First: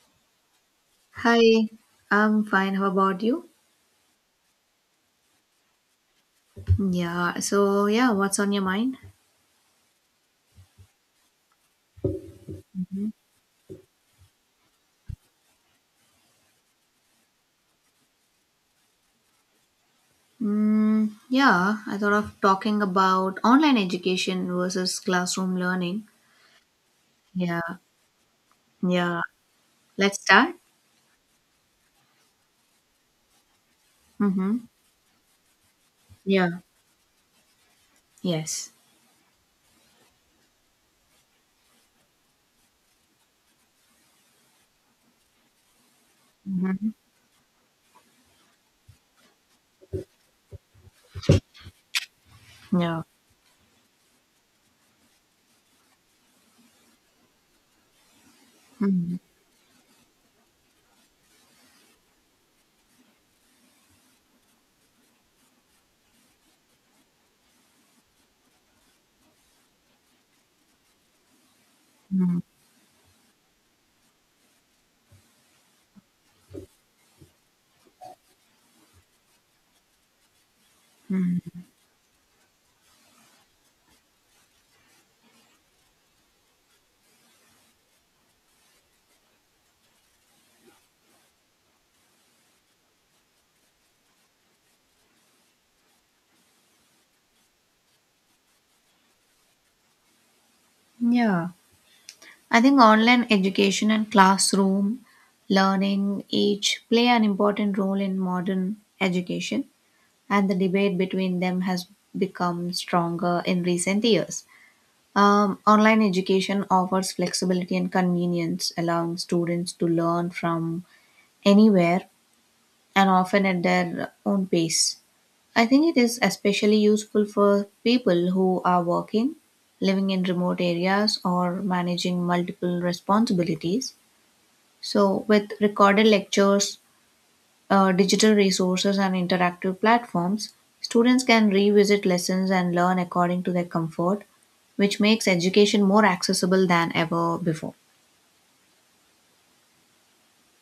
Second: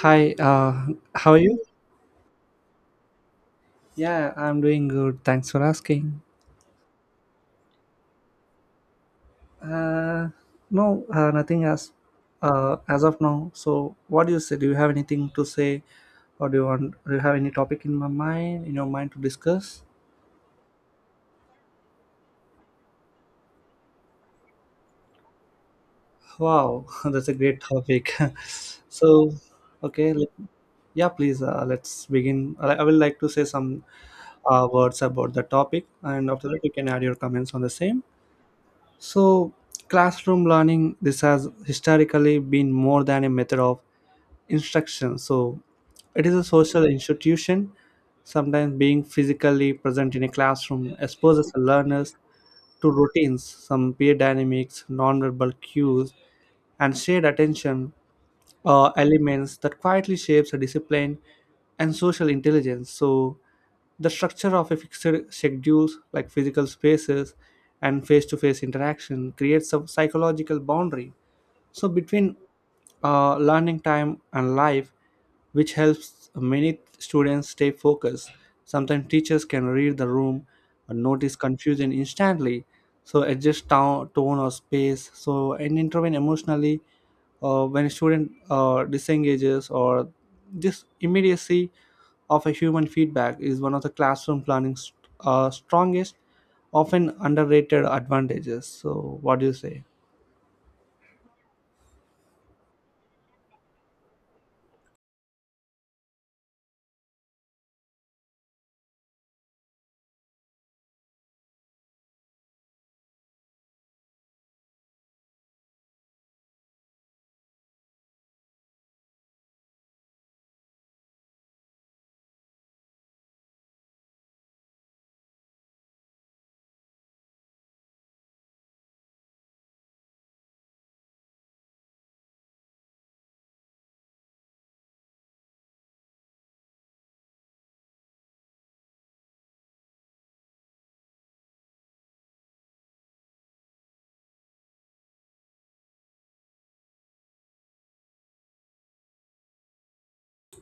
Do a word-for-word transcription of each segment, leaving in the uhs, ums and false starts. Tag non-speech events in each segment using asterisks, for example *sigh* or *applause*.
Hi, uh, how are you? Hi, I'm fine. How about you? Yeah, I'm doing good. Thanks for asking. Yeah, so yeah, what's on your mind? Uh, no, uh, nothing as uh, as of now. So, what do you say? Do you have anything to say, or do you want? Do you have any topic in my mind, in your mind to discuss? Mm, yeah, I thought of talking about online education versus classroom learning. Wow, *laughs* that's a Yeah, great topic. *laughs* yeah. so, okay, Let's let, start. yeah, please, uh, let's begin. I, I will like to say some Mm-hmm. uh, words about the topic, and after Yeah, that, you can add your comments on the same. yes. So, classroom learning, this has historically been more than a method of instruction. So, it is a social Mm-hmm. institution. Sometimes being physically present in a classroom exposes the learners to Yeah. routines, some peer dynamics, nonverbal cues, and shared attention, uh, Mm-hmm. elements that quietly shapes a discipline and social intelligence. So the structure of a fixed schedules, like physical spaces and face-to-face interaction, creates a psychological boundary so between Mm-hmm. uh, learning time and life, which helps many students stay focused. Sometimes teachers can read the room and notice confusion instantly, so adjust to- tone or space, so and intervene emotionally uh, when a student uh, disengages. Or this immediacy of a human feedback is one of the classroom learning's uh, strongest, often underrated advantages. So what do you say? Yeah. I think online education and classroom learning each play an important role in modern education. and the debate between them has become stronger in recent years. Um, online education offers flexibility and convenience, allowing students to learn from anywhere and often at their own pace. I think it is especially useful for people who are working, living in remote areas, or managing multiple responsibilities. So, with recorded lectures, uh, digital resources and interactive platforms, students can revisit lessons and learn according to their comfort, which makes education more accessible than ever before.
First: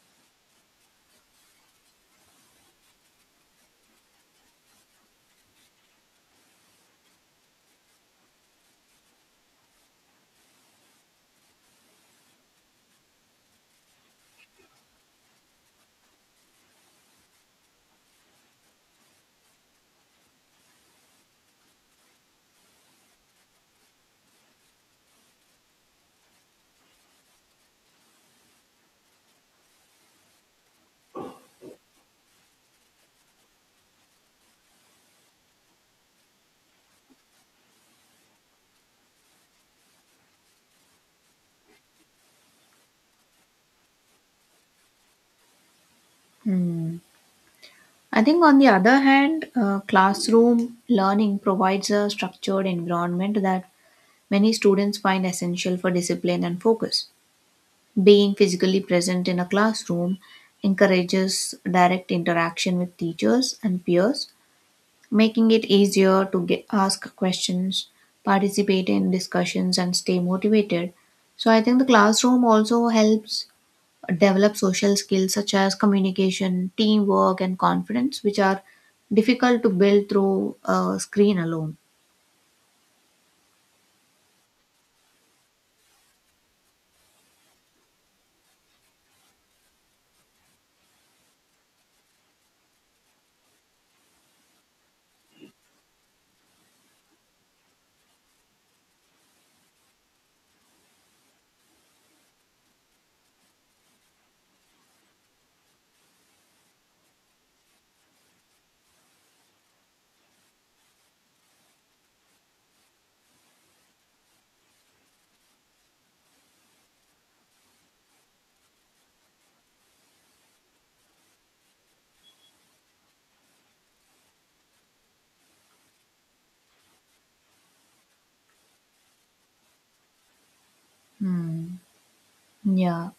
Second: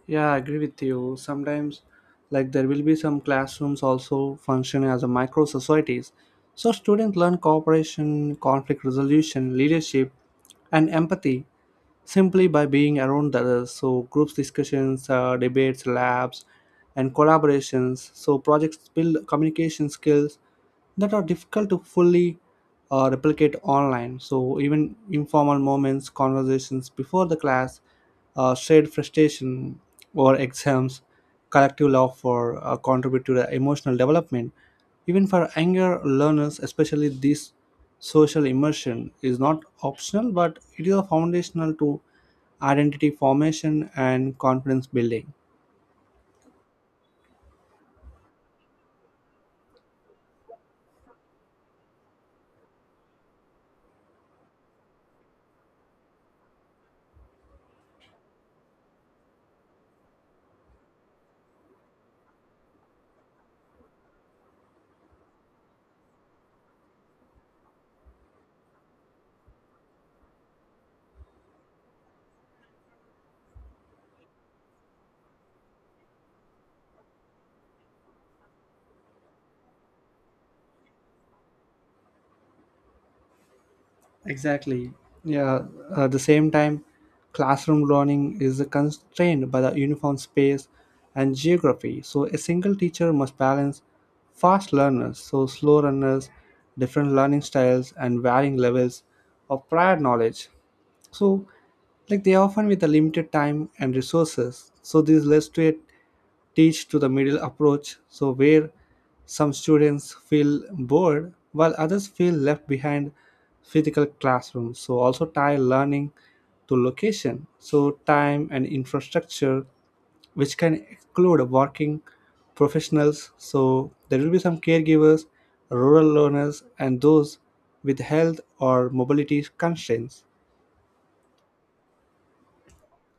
Yeah, I agree with you. Sometimes, like, there will be some classrooms also function as a micro societies. So, students learn cooperation, conflict resolution, leadership, and empathy simply by being around others. So, groups discussions, uh, debates, labs, and collaborations. So, projects build communication skills that are difficult to fully uh, replicate online. So, even informal moments, conversations before the class, uh, shared frustration or exams, collective laughter, uh, contribute to the emotional development. Even for younger learners, especially these, social immersion is not optional, but it is a foundational to identity formation and confidence building. Hmm. I think, on the other hand, uh, classroom learning provides a structured environment that many students find essential for discipline and focus. Being physically present in a classroom encourages direct interaction with teachers and peers, making it easier to get, ask questions, participate in discussions, and stay motivated. So I think the classroom also helps develop social skills such as communication, teamwork, and confidence, which are difficult to build through a screen alone. Exactly. Yeah. At the same time, classroom learning is constrained by the uniform space and geography. So a single teacher must balance fast learners, so slow learners, different learning styles, and varying levels of prior knowledge. So, like they often with a limited time and resources. So this leads to a teach to the middle approach. So where some students feel bored while others feel left behind physical classroom. So also tie learning to location. So time and infrastructure, which can exclude working professionals. So there will be some caregivers, rural learners, and those with health or mobility constraints. Hmm. Yeah.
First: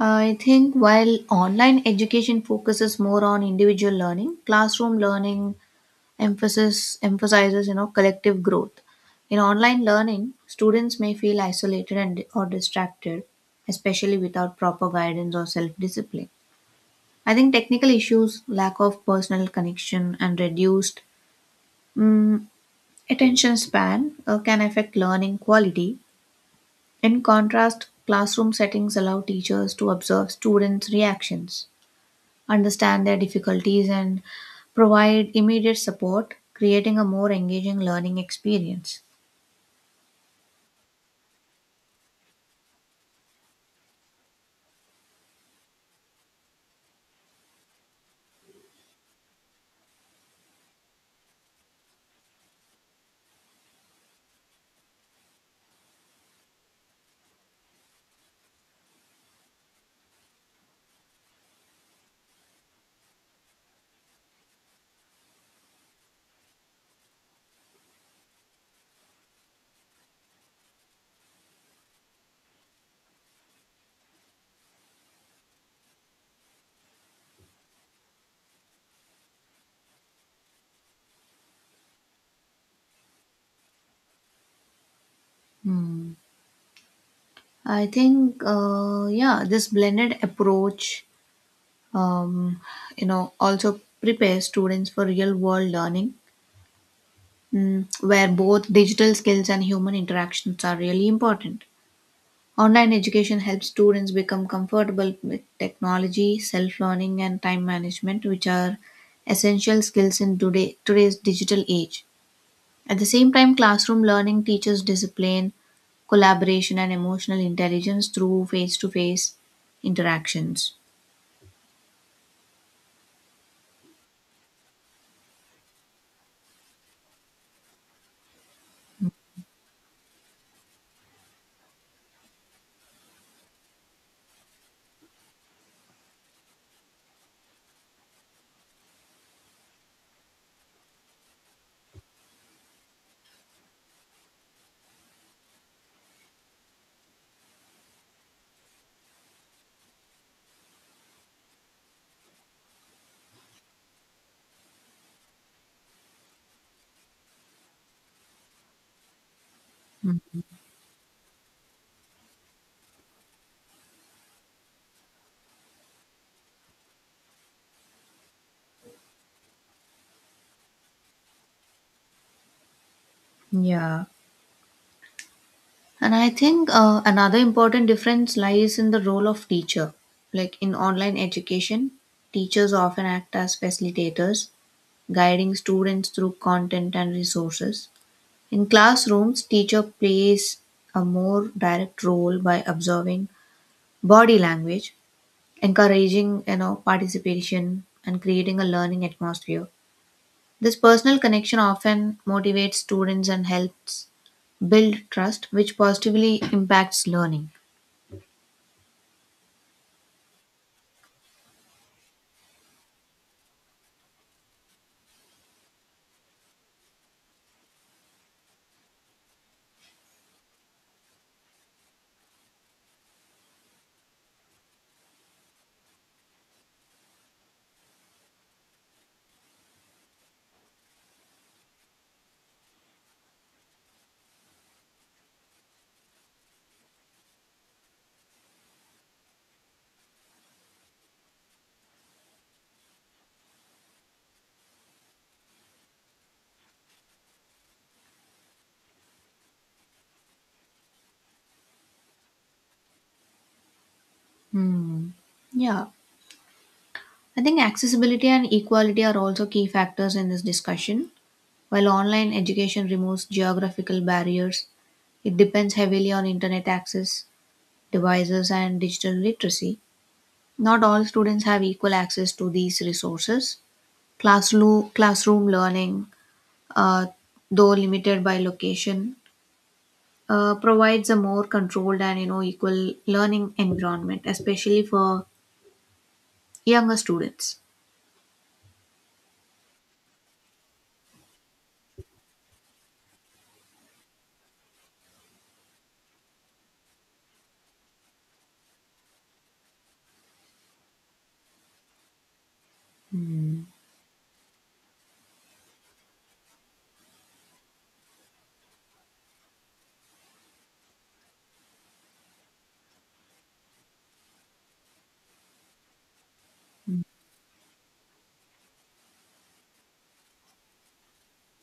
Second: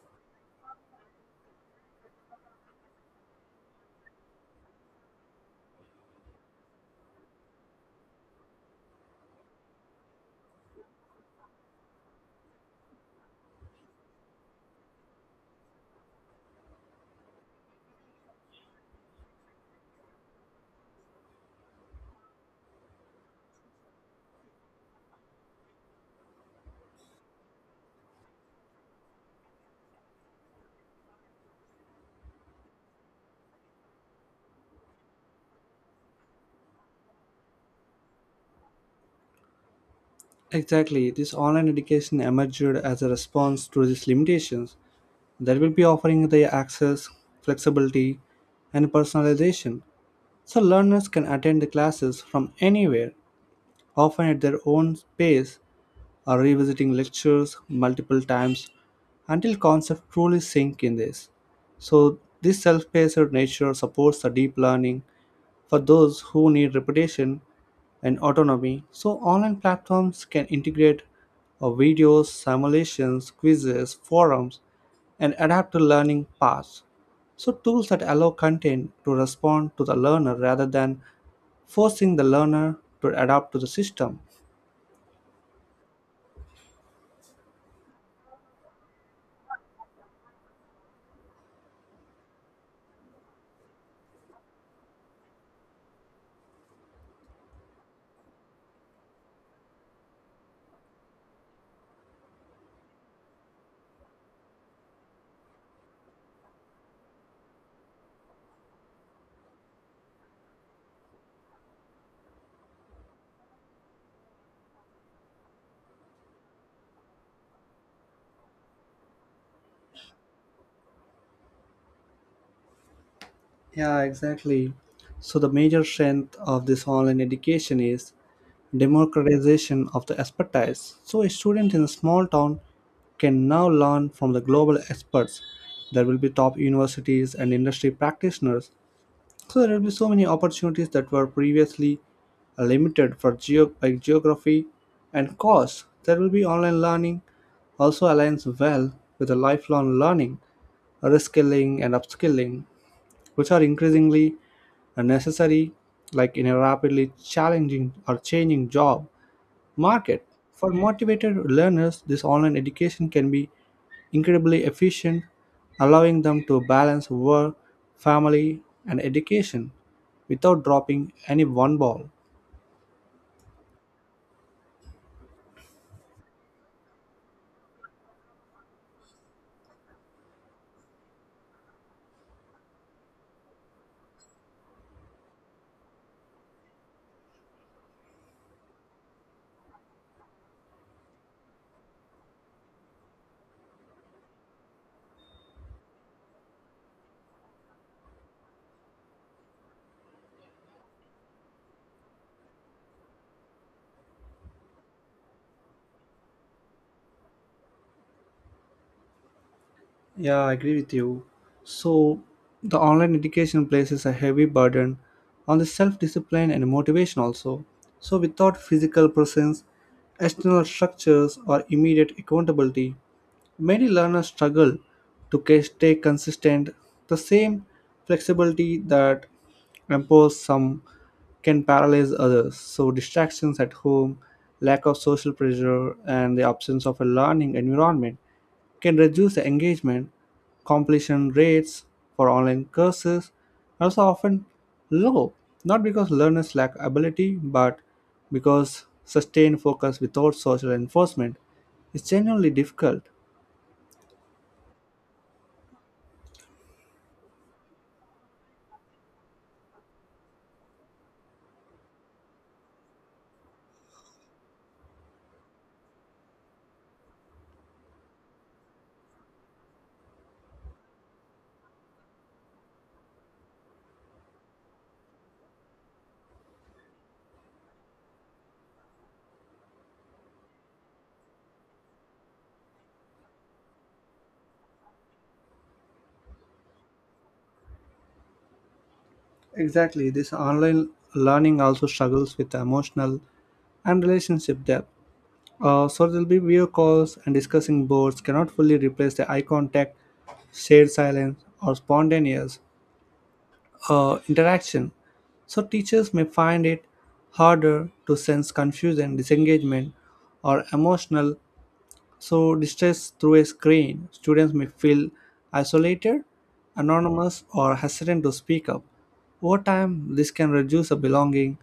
I think while online education focuses more on individual learning, classroom learning emphasis emphasizes you know collective growth. In online learning, students may feel isolated and or distracted, especially without proper guidance or self discipline. I think technical issues, lack of personal connection, and reduced mm, attention span uh, can affect learning quality. In contrast, classroom settings allow teachers to observe students reactions, understand their difficulties, and provide immediate support, creating a more engaging learning experience. Exactly, this online education emerged as a response to these limitations, that will be offering the access, flexibility, and personalization. So learners can attend the classes from anywhere, often at their own pace or revisiting lectures multiple times until concepts truly sink in this. So this self-paced nature supports the deep learning for those who need reputation and autonomy. So, online platforms can integrate uh, videos, simulations, quizzes, forums, and adapt to learning paths. So, tools that allow content to respond to the learner rather than forcing the learner to adapt to the system. Hmm. I think, uh, yeah, this blended approach, um, you know, also prepares students for real world learning, mm, where both digital skills and human interactions are really important. Online education helps students become comfortable with technology, self learning, and time management, which are essential skills in today, today's digital age. At the same time, classroom learning teaches discipline, collaboration, and emotional intelligence through face to face interactions. Yeah, exactly. So, the major strength of this online education is democratization of the expertise. So, a student in a small town can now learn from the global experts. There will be top universities and industry practitioners. So, there will be so many opportunities that were previously uh, limited for geo- by geography and cost. There will be online learning, also aligns well with the lifelong learning, reskilling, and upskilling, which are increasingly uh, necessary, like in a rapidly challenging or changing job market. For motivated learners, this online education can be incredibly efficient, allowing them to balance work, family, and education without dropping any one ball. Yeah. And I think uh, another important difference lies in the role of teacher. Like in online education, teachers often act as facilitators, guiding students through content and resources. In classrooms, teacher plays a more direct role by observing body language, encouraging you know participation and creating a learning atmosphere. This personal connection often motivates students and helps build trust, which positively impacts learning. Yeah, I agree with you. So, the online education places a heavy burden on the self discipline and motivation, also. So, without physical presence, external structures, or immediate accountability, many learners struggle to ca- stay consistent. The same flexibility that empowers some can paralyze others. So, distractions at home, lack of social pressure, and the absence of a learning environment can reduce the engagement. Completion rates for online courses are also often low, not because learners lack ability, but because sustained focus without social enforcement is genuinely difficult. Hmm. yeah i think accessibility and equality are also key factors in this discussion. While online education removes geographical barriers, it depends heavily on internet access, devices, and digital literacy. Not all students have equal access to these resources. Classroom, classroom learning, uh, though limited by location, uh, provides a more controlled and you know equal learning environment, especially for younger students. Exactly, this online learning also struggles with emotional and relationship depth. Uh, so there'll be video calls and discussing boards cannot fully replace the eye contact, shared silence, or spontaneous Hmm. uh, interaction. So teachers may find it harder to sense confusion, disengagement, or emotional so distress through a screen. Students may feel isolated, anonymous, or hesitant to speak up. Over time, this can reduce a belonging,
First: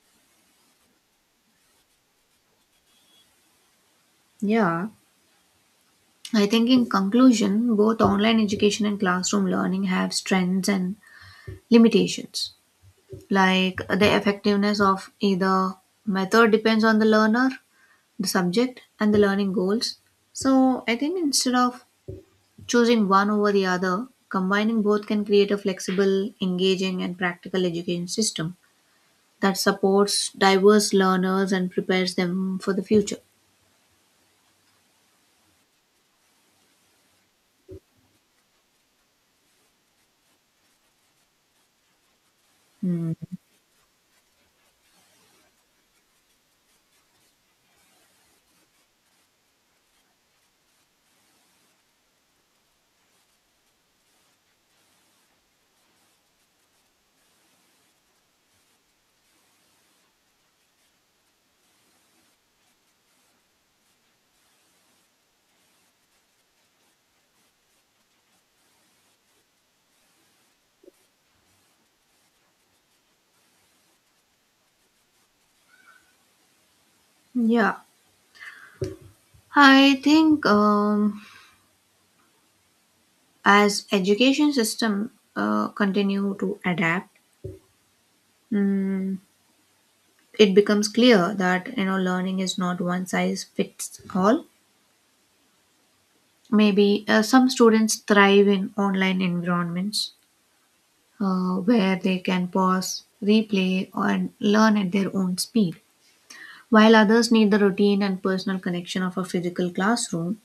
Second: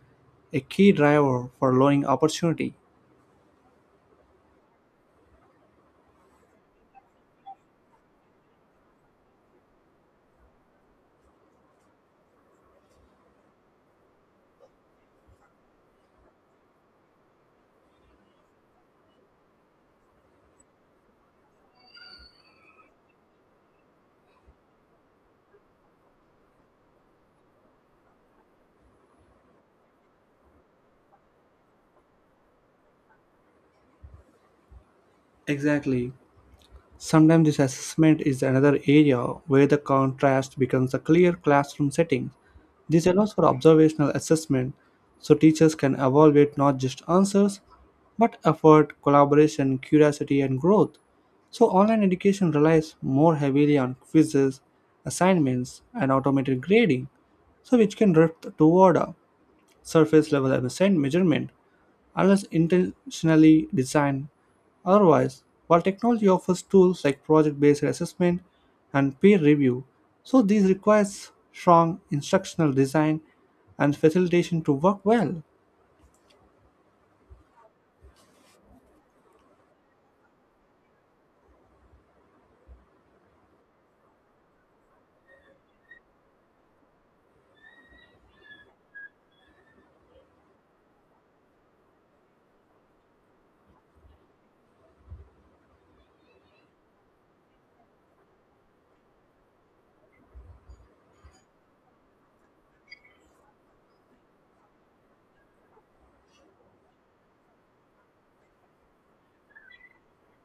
a key driver for lowering opportunity. Yeah. I think, in conclusion, both online education and classroom learning have strengths and limitations. Like the effectiveness of either method depends on the learner, the subject, and the learning goals. So, I think instead of Choosing one over the other, combining both can create a flexible, engaging, and practical education system that supports diverse learners and prepares them for the future. Exactly. Sometimes this assessment is another area where the contrast becomes a clear classroom setting. This Hmm. allows for observational assessment, so teachers can evaluate not just answers but effort, collaboration, curiosity, and growth. So, online education relies more heavily on quizzes, assignments, and automated grading, so which can drift toward a surface level measurement unless intentionally designed. Otherwise, while technology offers tools like project based assessment and peer review, so these requires strong instructional design and facilitation to work well. Yeah, I think um, as education system uh, continue to adapt, mm, it becomes clear that you know learning is not one size fits all. Maybe uh, some students thrive in online environments, uh, where they can pause, replay, and learn at their own speed. While others need the routine and personal connection of a physical classroom.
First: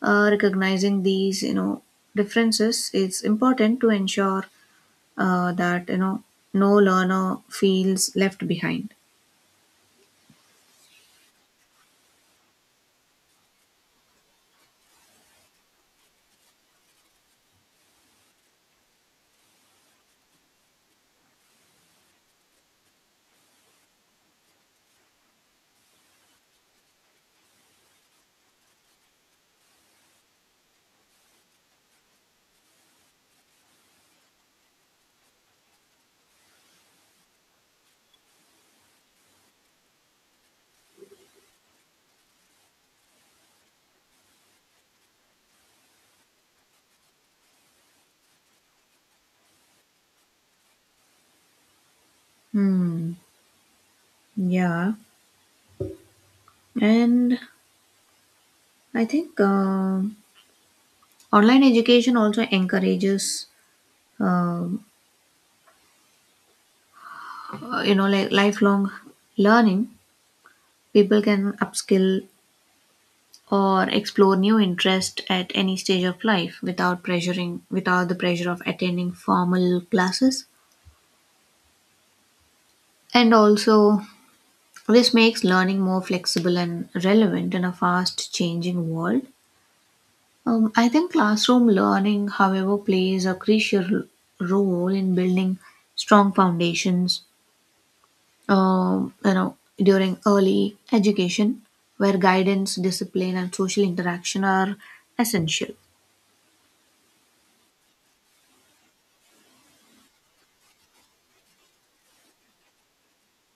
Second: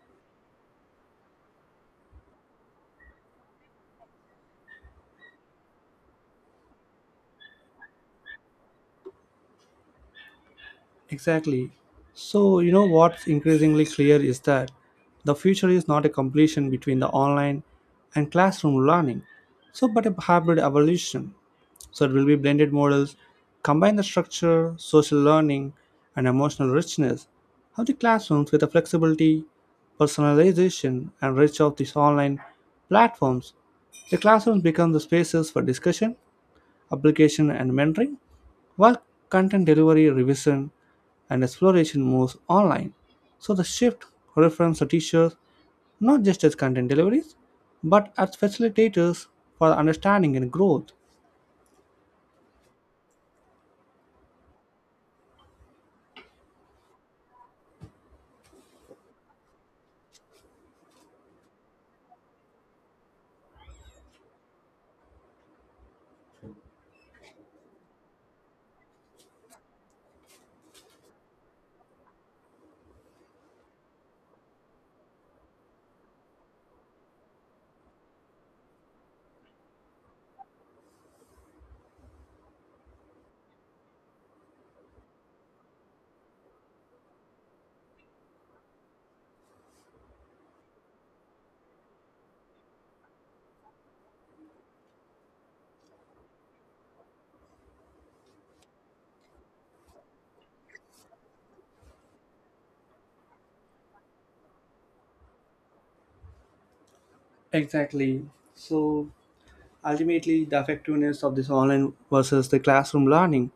Uh, recognizing these, you know, differences is important to ensure uh, that you know no learner feels left behind. Exactly. So, you know what's increasingly clear is that the future is not a completion between the online and classroom learning, so but a hybrid evolution. So, it will be blended models, combine the structure, social learning, and emotional richness of the classrooms with the flexibility, personalization, and reach of these online platforms. The classrooms become the spaces for discussion, application, and mentoring, while content delivery, revision, and exploration moves online. So the shift reframes to teachers not just as content deliveries, but as facilitators for understanding and growth. Hmm. Yeah, and I think um online education also encourages um, uh, you know like lifelong learning. People can upskill or explore new interest at any stage of life without pressuring without the pressure of attending formal classes. And also this makes learning more flexible and relevant in a fast changing world. um, i think classroom learning however plays a crucial role in building strong foundations, um, you know during early education, where guidance, discipline, and social interaction are essential. Exactly. So ultimately, the effectiveness of this online versus the classroom learning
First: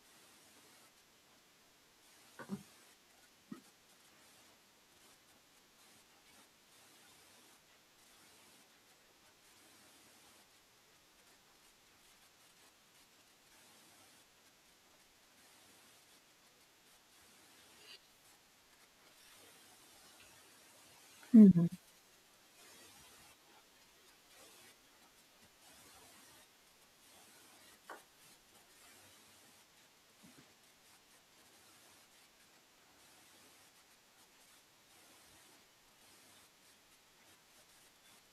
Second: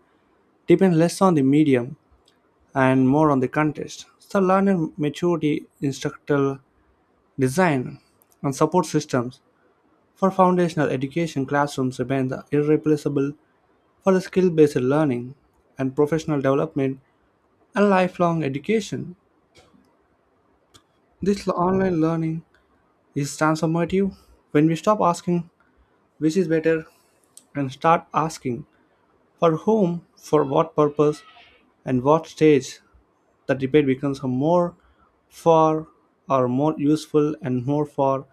depends less on the medium and more on the context. So learner maturity, instructional design, and support systems. For foundational education, classrooms remain the irreplaceable. For the skill-based learning and professional development and lifelong education, this l- Mhm. online learning is transformative. When we stop asking which is better and start asking for whom, for what purpose, and what stage, the debate becomes a more for or more useful and more for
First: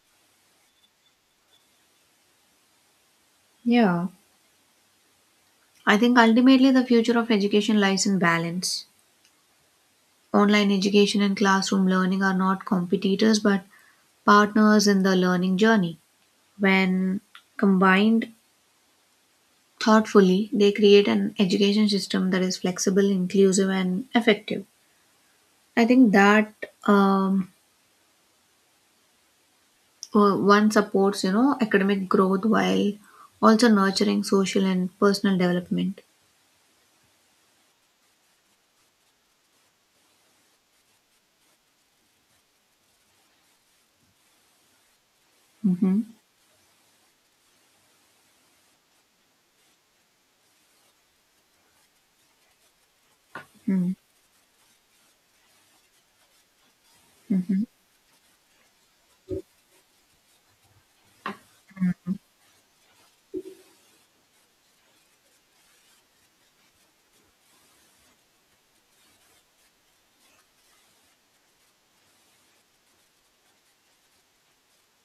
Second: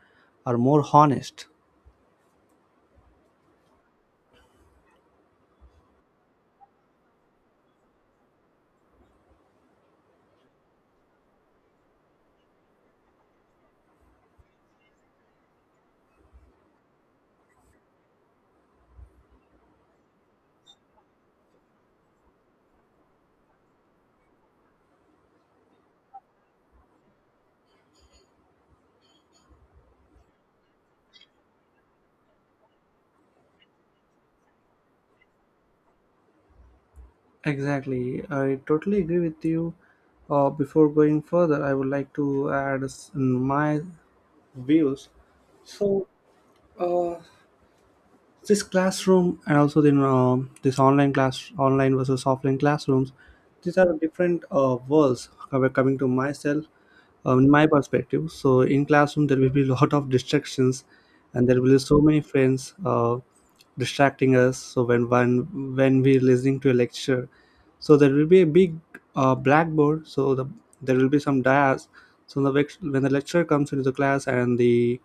or more honest. yeah I think ultimately the future of education lies in balance. Online education and classroom learning are not competitors but partners in the learning journey. When combined thoughtfully, they create an education system that is flexible, inclusive, and effective. I think that um, uh, one supports, you know, academic growth while also nurturing social and personal development. Exactly. I totally agree with you. Uh, before going further, I would like to add s- my views. Mm-hmm. So, uh, this classroom and also then, uh, this online class, online versus offline classrooms, these Mm-hmm. are different uh, worlds. Coming to myself, uh, in Mm-hmm. my perspective, so in classroom there will be *laughs* a lot of distractions, and there will be so many friends uh, distracting us. So when when when we're listening to a lecture, so there will be a big, uh, blackboard. So the, there will be some dias. So the lect- when the lecturer comes into the class and the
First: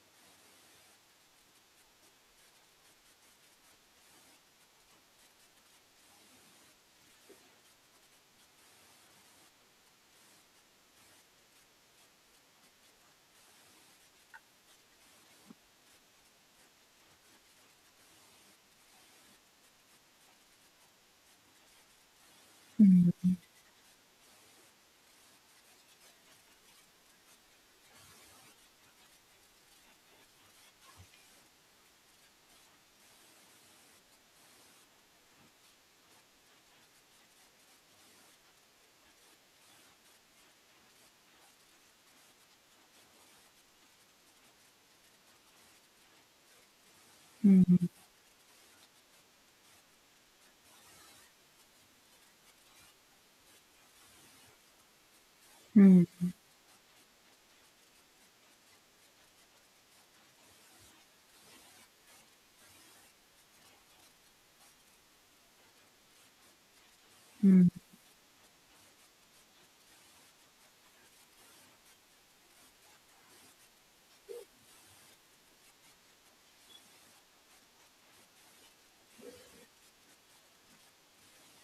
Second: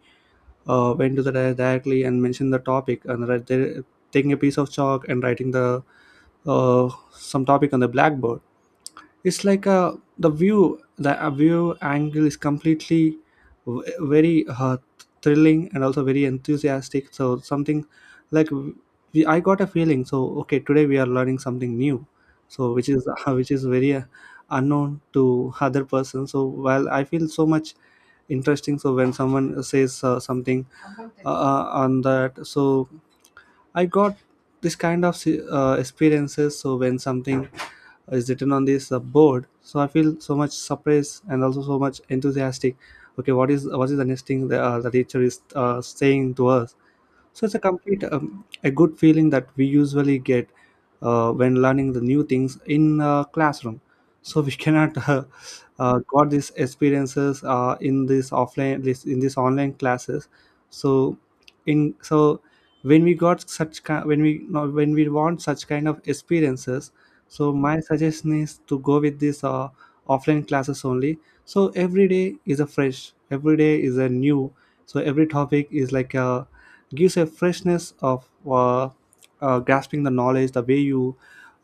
uh, went to the dia directly and mentioned the topic, and right there taking a piece of chalk and writing the, uh, some topic on the blackboard, it's like a the view the a view angle is completely v- very uh, thrilling and also very enthusiastic. So something like we, I got a feeling, so okay, today we are learning something new, so which is *laughs* which is very uh, unknown to other person. So while I feel so much interesting, so when someone says, uh, something uh, uh, on that, so I got this kind of, uh, experiences. So when something is written on this, uh, board, so I feel so much surprised and also so much enthusiastic. Okay, what is what is the next thing that, uh, the teacher is uh, saying to us? So it's a Mm-hmm. Mm-hmm. complete um, a good feeling that we usually get uh, when learning the new things in, uh, classroom. So we cannot *laughs* uh, uh, Mm-hmm. got these experiences uh, in this offline, this in this online classes. So in so when we got such ki- when we no, when we want such kind of experiences. So Mm-hmm. my suggestion is to go with this, uh, offline classes only. So every day is a fresh. Every day is a new. So every topic is like a gives a freshness of uh, uh, grasping the knowledge. The way you,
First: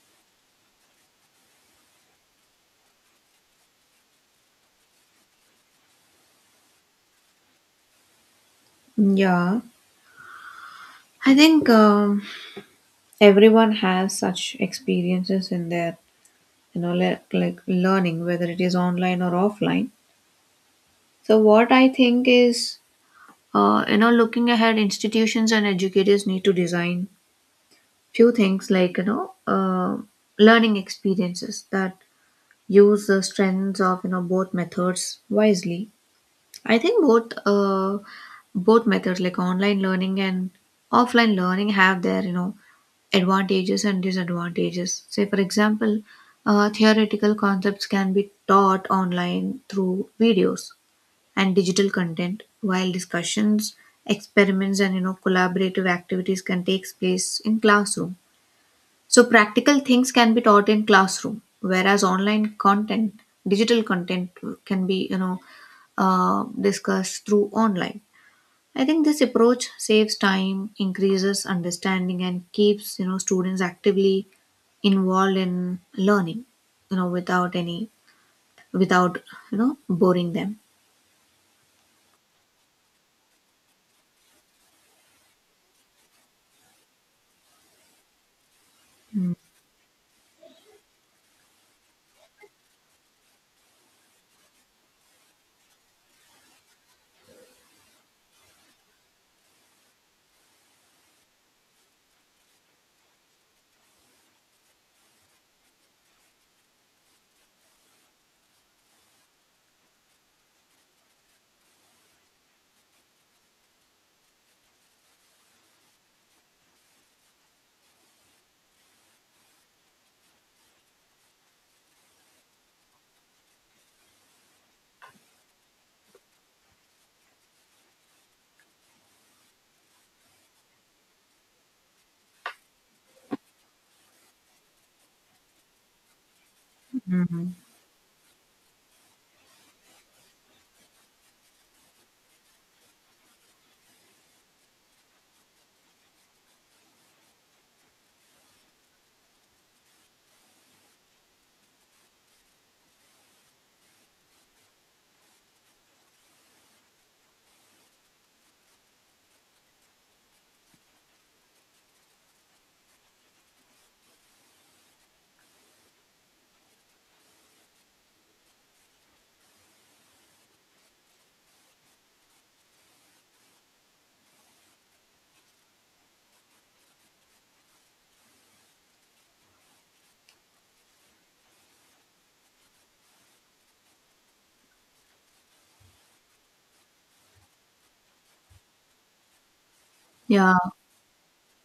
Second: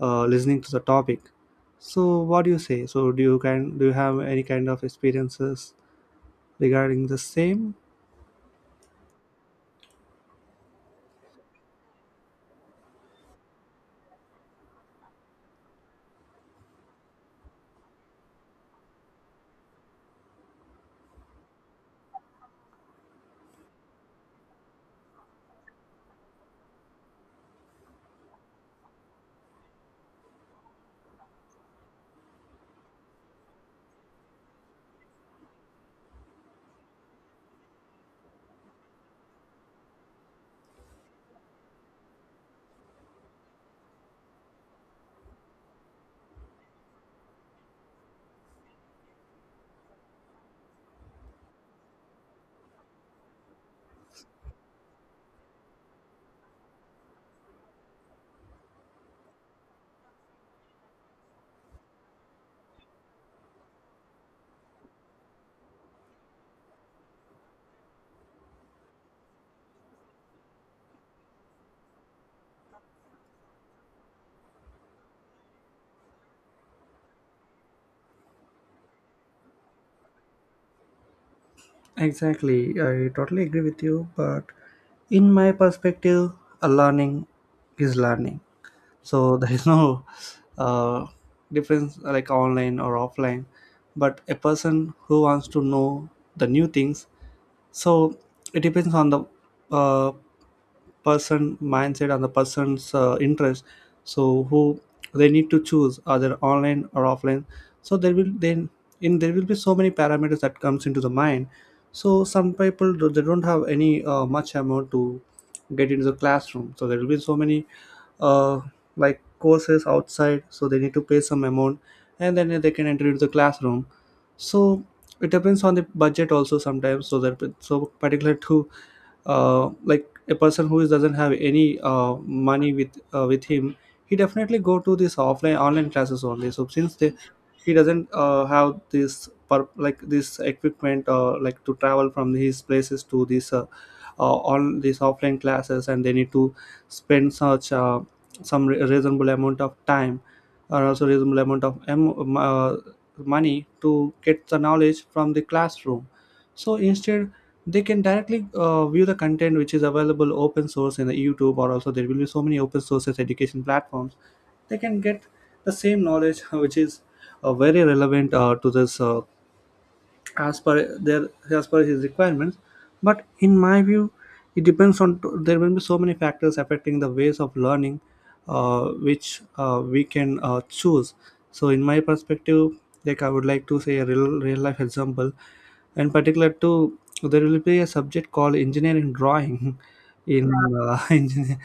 uh, listening to the topic, so what do you say? So do you can do you have any kind of experiences regarding the same? Yeah. I think um, everyone has such experiences in their, you know, le- like learning, whether it is online or offline. So, what I think is, uh, you know, looking ahead, institutions and educators need to design few things like, you know, uh, learning experiences that use the strengths of, you know, both methods wisely. I think both, uh, both methods like online learning and offline learning have their, you know, advantages and disadvantages. Say, for example, uh, theoretical concepts can be taught online through videos and digital content, while discussions, experiments, and you know collaborative activities can take place in classroom. So, practical things can be taught in classroom, whereas online content, digital content, can be you know uh, discussed through online. I think this approach saves time, increases understanding, and keeps you know students actively involved in learning. You know, without any, without you know boring them. Exactly, I totally agree with you. But in my perspective, a learning is learning. so *laughs* there is no uh, difference like online or offline, but a person who wants to know the new things. So it depends on the uh, person mindset and the person's uh, interest. So who, they need to choose either online or offline. So there will then in there will be so many parameters that comes into the mind. So some people do- they don't have any uh, much amount to get into the classroom, so there will be so many uh, like courses outside, so they need to pay some amount and then they can enter into the classroom. So it depends on the budget also sometimes, so that so particular to uh, like a person who is, doesn't have any uh, money with uh, with him, he definitely go to this offline online classes only. So since they Mm-hmm. he doesn't uh, have this per, like this equipment uh, like to travel from his places to this uh, uh, on these offline classes, and they need to spend such uh, some re- reasonable amount of time or also reasonable amount of em- uh, money to get the knowledge from the classroom. So instead they can directly uh, view the content which is available open source in the YouTube, or also there will be so many open sources education platforms. They can get the same knowledge *laughs* which is uh, very relevant uh, to this uh, as per their as per his requirements. But in my view, it depends on there will be so many factors affecting the ways of learning, uh, which uh, we can uh, choose. So in my perspective, like, I would like to say a real real life example. In particular to, there will be a subject called engineering drawing *laughs* in Yeah. uh, *laughs* engineer,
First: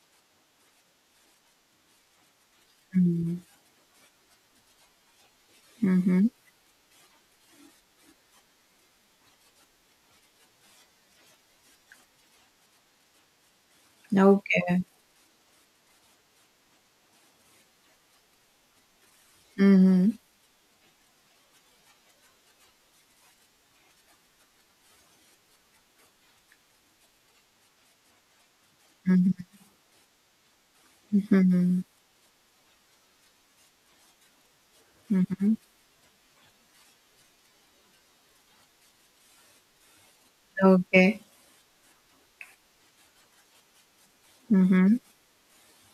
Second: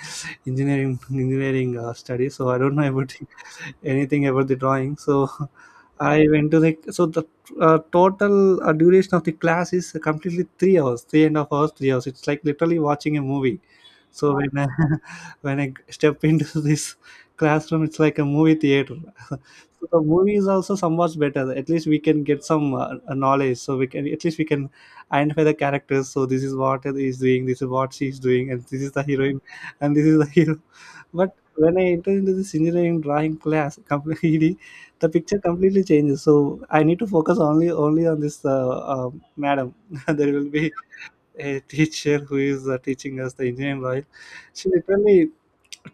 engineering engineering uh, studies. So I don't know about Mm-hmm. *laughs* anything about the drawing. So *laughs* I went to like so the uh, total uh, duration of the class is completely three hours, three and a half hours, three hours. It's like literally watching a movie. So when I, Okay. *laughs* when I step into *laughs* this classroom, it's like a movie theater. *laughs* So the Mm-hmm. movie is also somewhat better. At least we can get some uh, uh, knowledge. So we can at least we can identify the characters. So this is what he is doing. This is what she is doing, and this is the heroine, and this is the hero. *laughs* But when Mm-hmm. I entered into this engineering drawing class, *laughs* completely the picture Mm-hmm. completely changes. So I need to focus only only on this uh, uh, madam. *laughs* There will be Okay. a teacher who is uh, teaching us the engineering law. She Mm-hmm. literally,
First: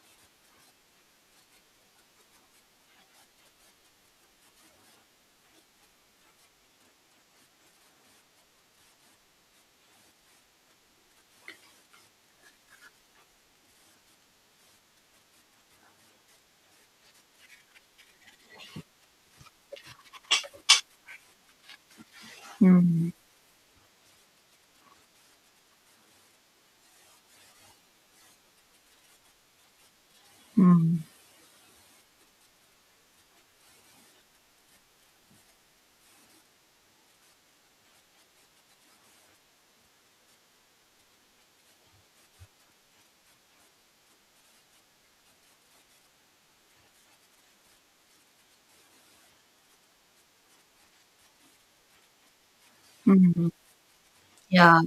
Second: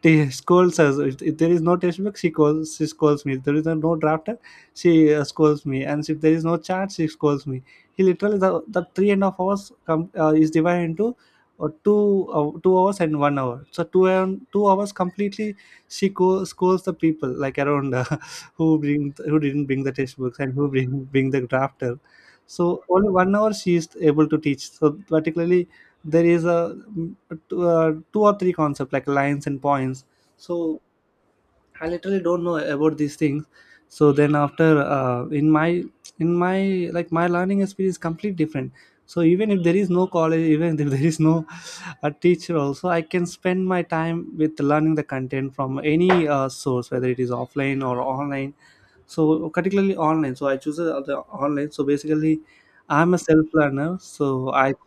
she scolds us. If, if there is no textbook, she calls. She scolds me. If there is no drafter, she uh, scolds me. And if there is no chart, she scolds me. He literally the, the three and a half hours come uh, is divided into uh, two uh, two hours and one hour. So two and two hours completely she co- scolds the people like around uh, *laughs* who bring who didn't bring the textbooks and who bring bring the drafter. So Mm-hmm. only one hour she is able to teach. So particularly there is a, two uh, two or three concept like lines and points. So I literally don't know about these things. So then after uh, in my in my like my learning experience is completely different. So even if there is no college, even if *laughs* there is no a teacher also, I can spend my time with learning the content from any uh, source whether it is offline or online. So particularly online, so I choose uh, the online. So basically I'm a self Mm-hmm. learner, so i Yeah.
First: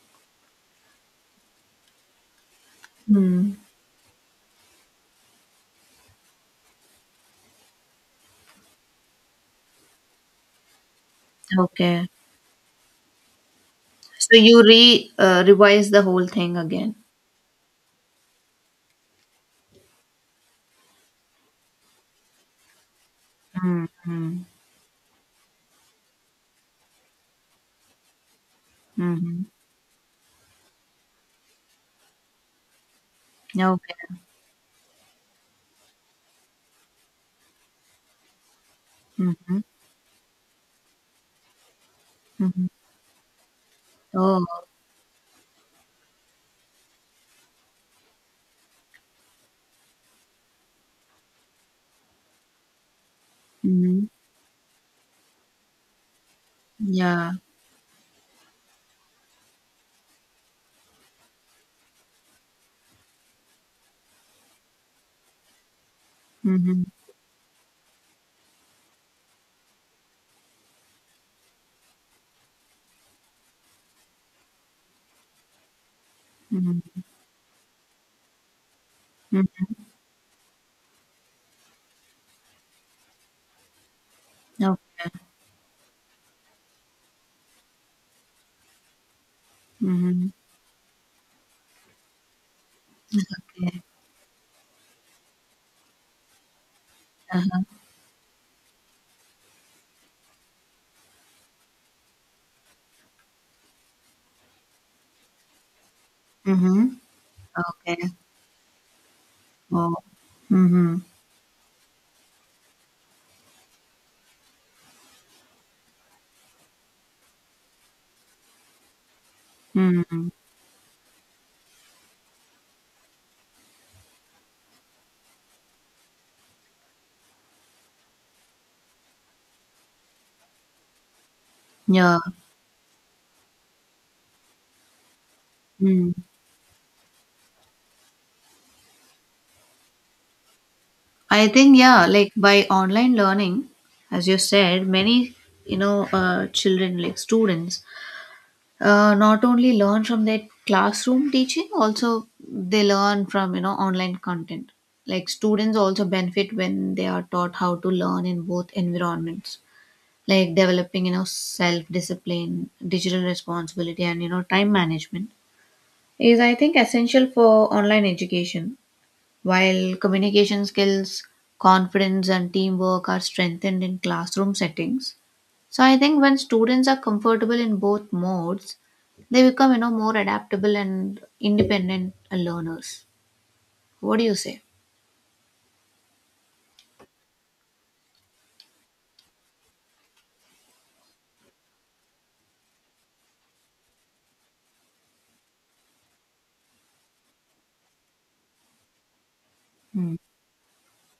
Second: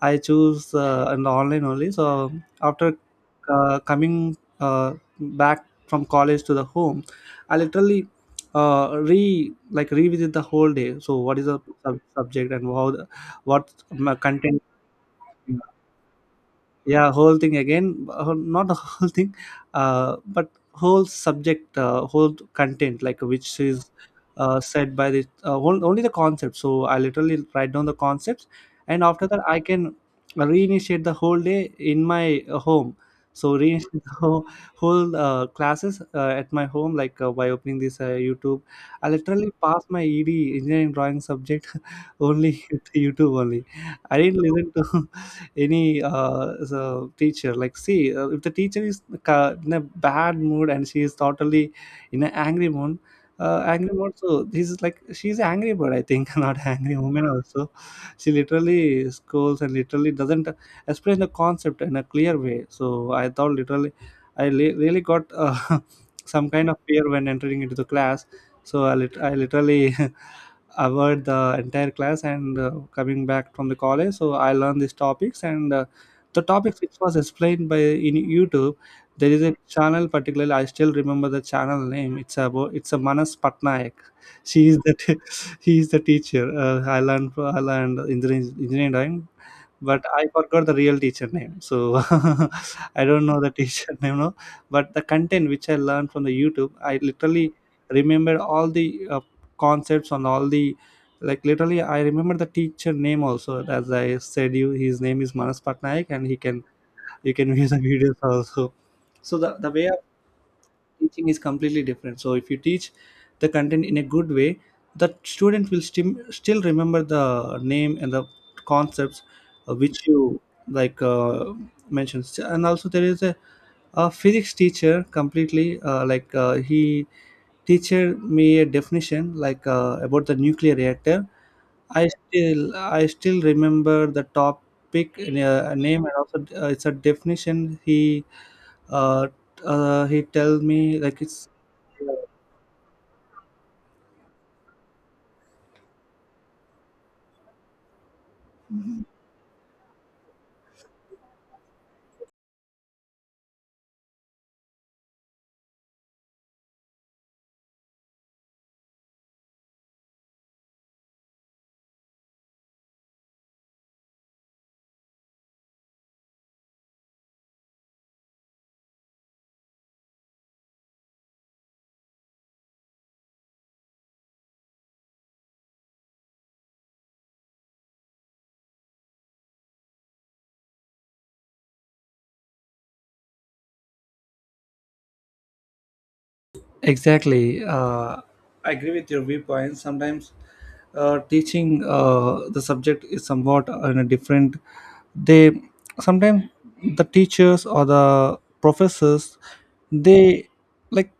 I choose uh, an online only. So after Mm. uh, coming uh, back from college to the home, I literally uh, re like revisit the whole day. So what is the sub- Okay. subject and how the, what my So you content? re uh, revise the whole thing again. Yeah, whole thing again, uh, not the *laughs* whole thing, uh, but whole subject, uh, whole content like which is Mm-hmm. uh, said by the uh, on- only the concept. So I literally write down the concepts, and after that Mhm. I can reinitiate the whole day in my uh, home. So reinitiate *laughs* the Okay. whole, whole uh, classes uh, at my home like uh, by opening this uh, YouTube. I literally Mhm. pass my ed engineering drawing subject *laughs* only Mhm. with YouTube only. I didn't Oh. listen to *laughs* any uh, so teacher, like see uh, if the teacher is ca- in a bad mood and she is totally in an angry mood, uh, angry Mhm. mood so this is like she's angry bird, I think. *laughs* Not angry woman Yeah. also. She literally scolds and literally doesn't explain the concept in a clear way. So I thought literally i li- really got uh, *laughs* some kind of Mhm. fear when entering into the class. So i, lit- I literally *laughs* avoid the entire class, and uh, coming back from the college, so I learned these topics, and uh, the topics which Mhm. was explained by in YouTube. There is a Mhm. channel particularly, I still remember the channel name. It's about it's a Manas Patnaik. She Okay. is the t- *laughs* he is the teacher. uh, i learned i learned engineering engineering but I Mhm. forgot the real teacher name. So *laughs* I don't know the Okay. teacher *laughs* name now. But the content which I learned from the YouTube, I literally Uh-huh. remembered all the uh, concepts on all the, like literally I remember the teacher name also. As I said, you his name is Manas Patnaik, and he can Mhm. you can view the *laughs* Okay. videos also. So the, the way Oh. Mhm. teaching is completely different. So if you teach the content in a good way, the student will stim- still remember the name and the concepts uh, which Mhm. you like uh, mentions. And also there is a, a physics teacher completely, uh, like uh, he teacher me a definition like uh, about the nuclear reactor. i Yeah. still I still remember the topic and, uh, name Mm. and also uh, it's a definition. He uh, uh, he tell me like I it's think yeah, like by online learning, as you said, many you know uh, children like students uh, not only learn from their classroom teaching, also they learn from you know online content. Like students also benefit when they are taught how to learn in both environments, like developing you know self discipline, digital responsibility, and you know time management is, i think, essential for online education, while communication skills, confidence, and teamwork are strengthened in classroom settings. So I think when students are comfortable in both modes, they become, you know, more adaptable and independent learners. What do you say? Exactly. Uh, I agree with your viewpoint. Sometimes uh, teaching uh, the subject is somewhat in a different. They sometimes the teachers or the professors, Mm, they like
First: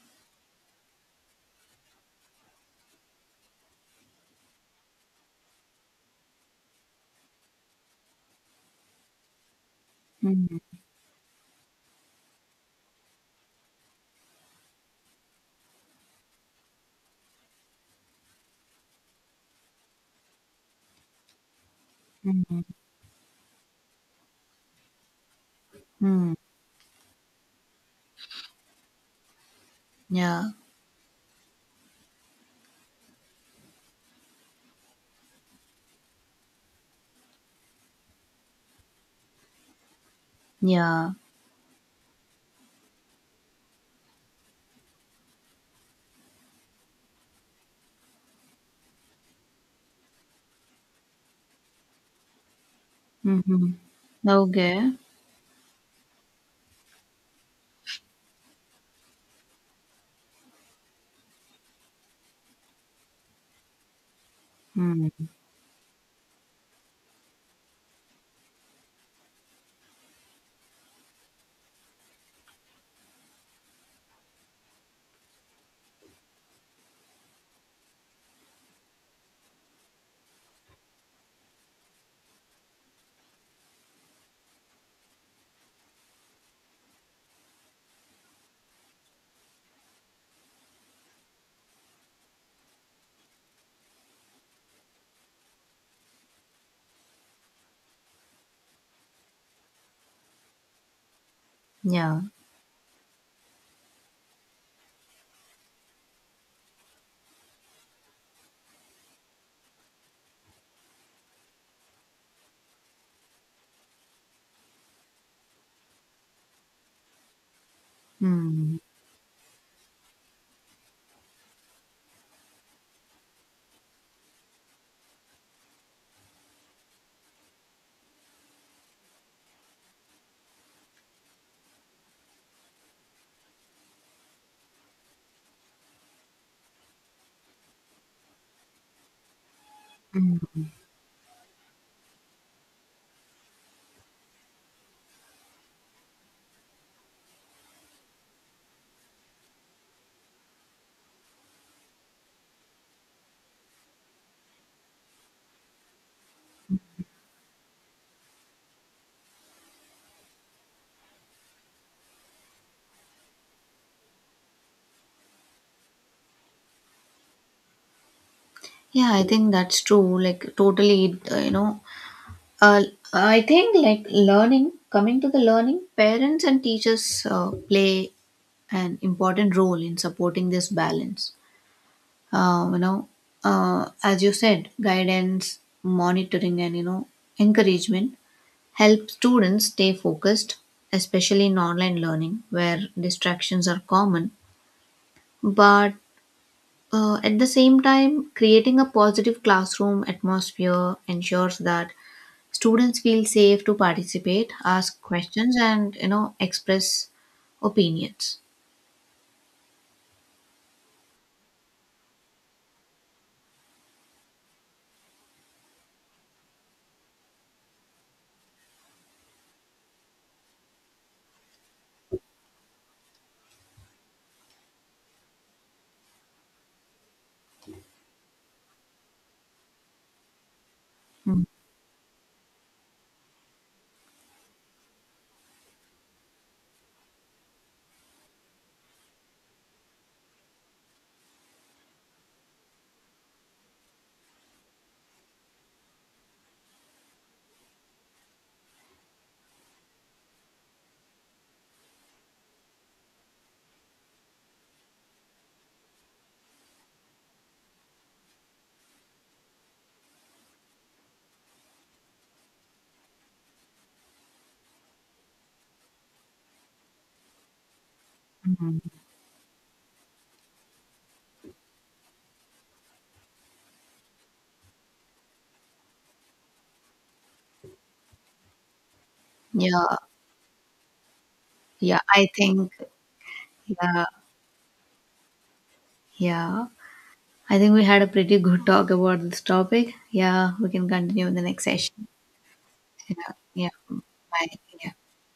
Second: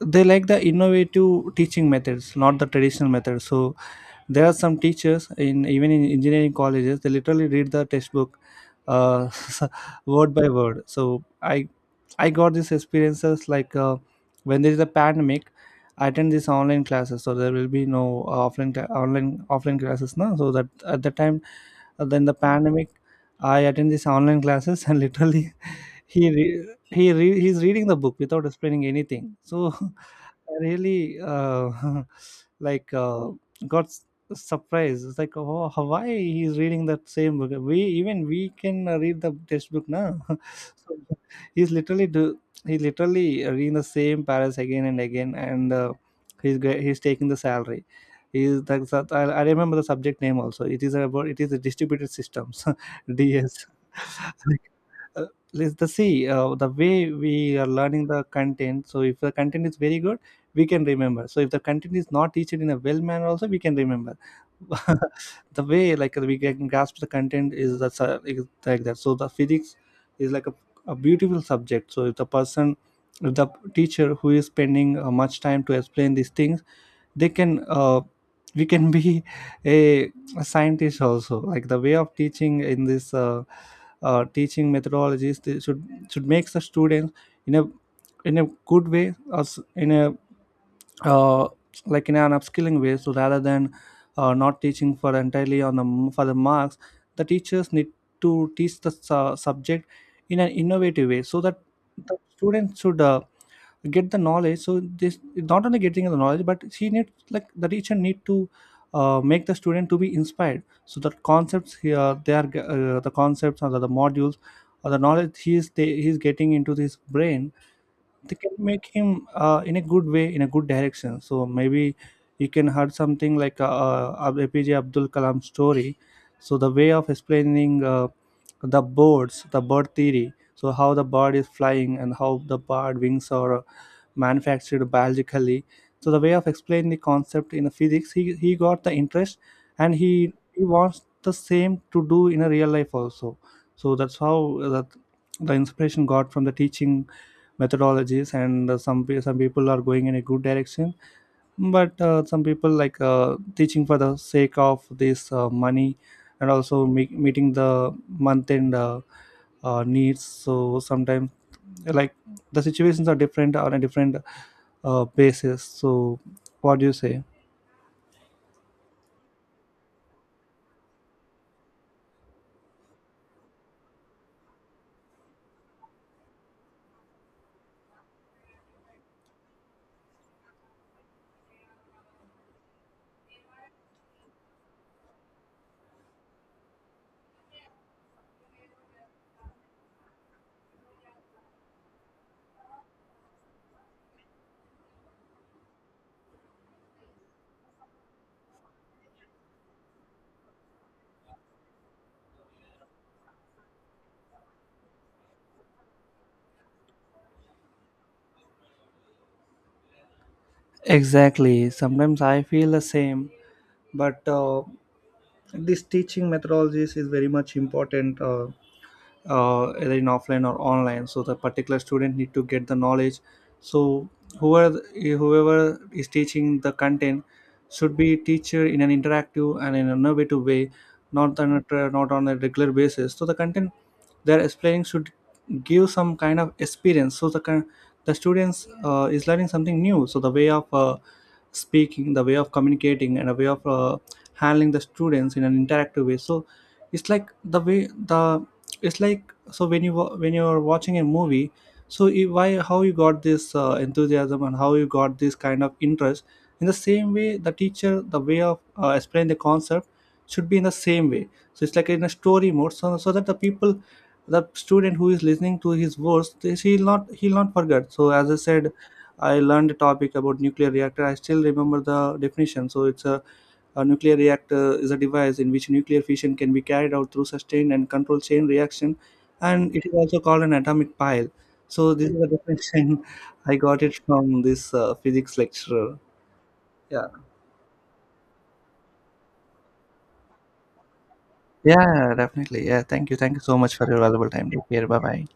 they like the innovative teaching methods, not the traditional methods. So there are some teachers in even in engineering colleges, they literally read the textbook uh, *laughs* word by mm, word. So I I got these experiences like. Uh, when there is a pandemic, I attend these online classes. So there will be no uh, offline cla- online offline classes now. So that at the time uh, then the mm, pandemic, I attend these online classes, and *laughs* literally he hmm. re- he re- he's reading the book without explaining anything. So *laughs* Yeah. I really uh, *laughs* like uh, got s- surprised. It's like, oh, how- why he's reading that same book? We even we can uh, read the textbook now. *laughs* So Yeah. he's literally do he literally reading the same paras again and again, and uh, he's ge- he's taking the salary. Is that that- I, I remember the subject name also. It is about it is a distributed systems. *laughs* DS mm, *laughs* Okay. uh, let's the see uh, the way we are learning the content. So if the content is very good, we can remember. So if the content is not teached in a well manner also, we can remember mm, *laughs* the way, like we can grasp the content is the su- is like that. So the physics is like a, a beautiful subject. So if the person, if the teacher who is spending uh, much time to explain these things, they can uh, we can be *laughs* a, a scientist also. Like the way of teaching in this uh, uh, teaching methodologies, they should should make the students in a in a good way, or s- in a uh, like in an upskilling way. So rather than uh, not teaching for entirely on the m- for the marks, the teachers need to teach the su- subject in an innovative way, so that the Yeah. students should uh, get the knowledge. So this not only getting the knowledge, but she needs, like the teacher need to uh, make the student to be inspired. So the concepts here they are uh, the concepts or the, the modules or the knowledge he is ta- he is getting into his brain, they can Hmm. make him uh, in a good way, in a good direction. So maybe you can heard something like uh, uh, APJ Abdul Kalam story. So the way of explaining uh, the birds the bird theory, so how the bird is flying and how the bird wings are uh, manufactured biologically. So the way of explaining the concept in the physics, he, he got the interest, and he mm, he wants the same to do in a real life also. So that's how uh, that the inspiration got from the teaching methodologies. And uh, some pe- some people are going in a good direction, but uh, some people like uh, teaching for the sake of this uh, money, and also me- meeting the month end uh, uh, needs. So sometimes like the situations are different on a different uh, basis. So what do you say? Yeah, I think that's true. Like, totally, it, uh, you know, Uh, I think like learning, coming to the learning, parents and teachers uh, play an important role in supporting this balance. Uh, you know, uh, as you said, guidance, monitoring, and you know, encouragement help students stay focused, especially in online learning where distractions are common. But uh, at the same time, creating a positive classroom atmosphere ensures that Students feel safe to participate, ask questions, and you know express opinions. Exactly, sometimes I feel the same. But uh, this teaching methodologies is very much important, uh, uh, either in offline or online. So the particular student need to get the knowledge. So whoever, whoever is teaching the content should be teacher in an interactive and in an innovative way, not Mm. on a, tra- not on a regular basis. So the content they're explaining should give some kind of experience. So the kind, the students uh, is learning something new. So the way of uh, speaking, the way of communicating, and a way of uh, handling the students in an interactive way. So it's like the way the, it's like so when you wa- when you're watching a movie, so i- why how you got this uh, enthusiasm and how you got this kind of interest. In the same way the teacher, the way of uh, explaining the concept should be in the same way. So it's like in a story mode, so, so that the people, the student who is listening to his words, they, he'll not he'll not forget. So as I said, I learned a topic about nuclear reactor. I still remember the definition. So it's a a nuclear reactor is a device in which nuclear fission can be carried out through sustained and controlled chain reaction, and it is Yeah, also called an atomic pile. So yeah. this is the I think, definition. *laughs* I got it yeah, from this uh, physics lecturer. yeah. Yeah. I think we had a pretty good talk about this topic. Yeah, we can continue in the next session. Yeah, definitely. Yeah. Thank you. Yeah, Thank you so yeah. much for your valuable Bye. time. Take care. Yeah. Bye bye.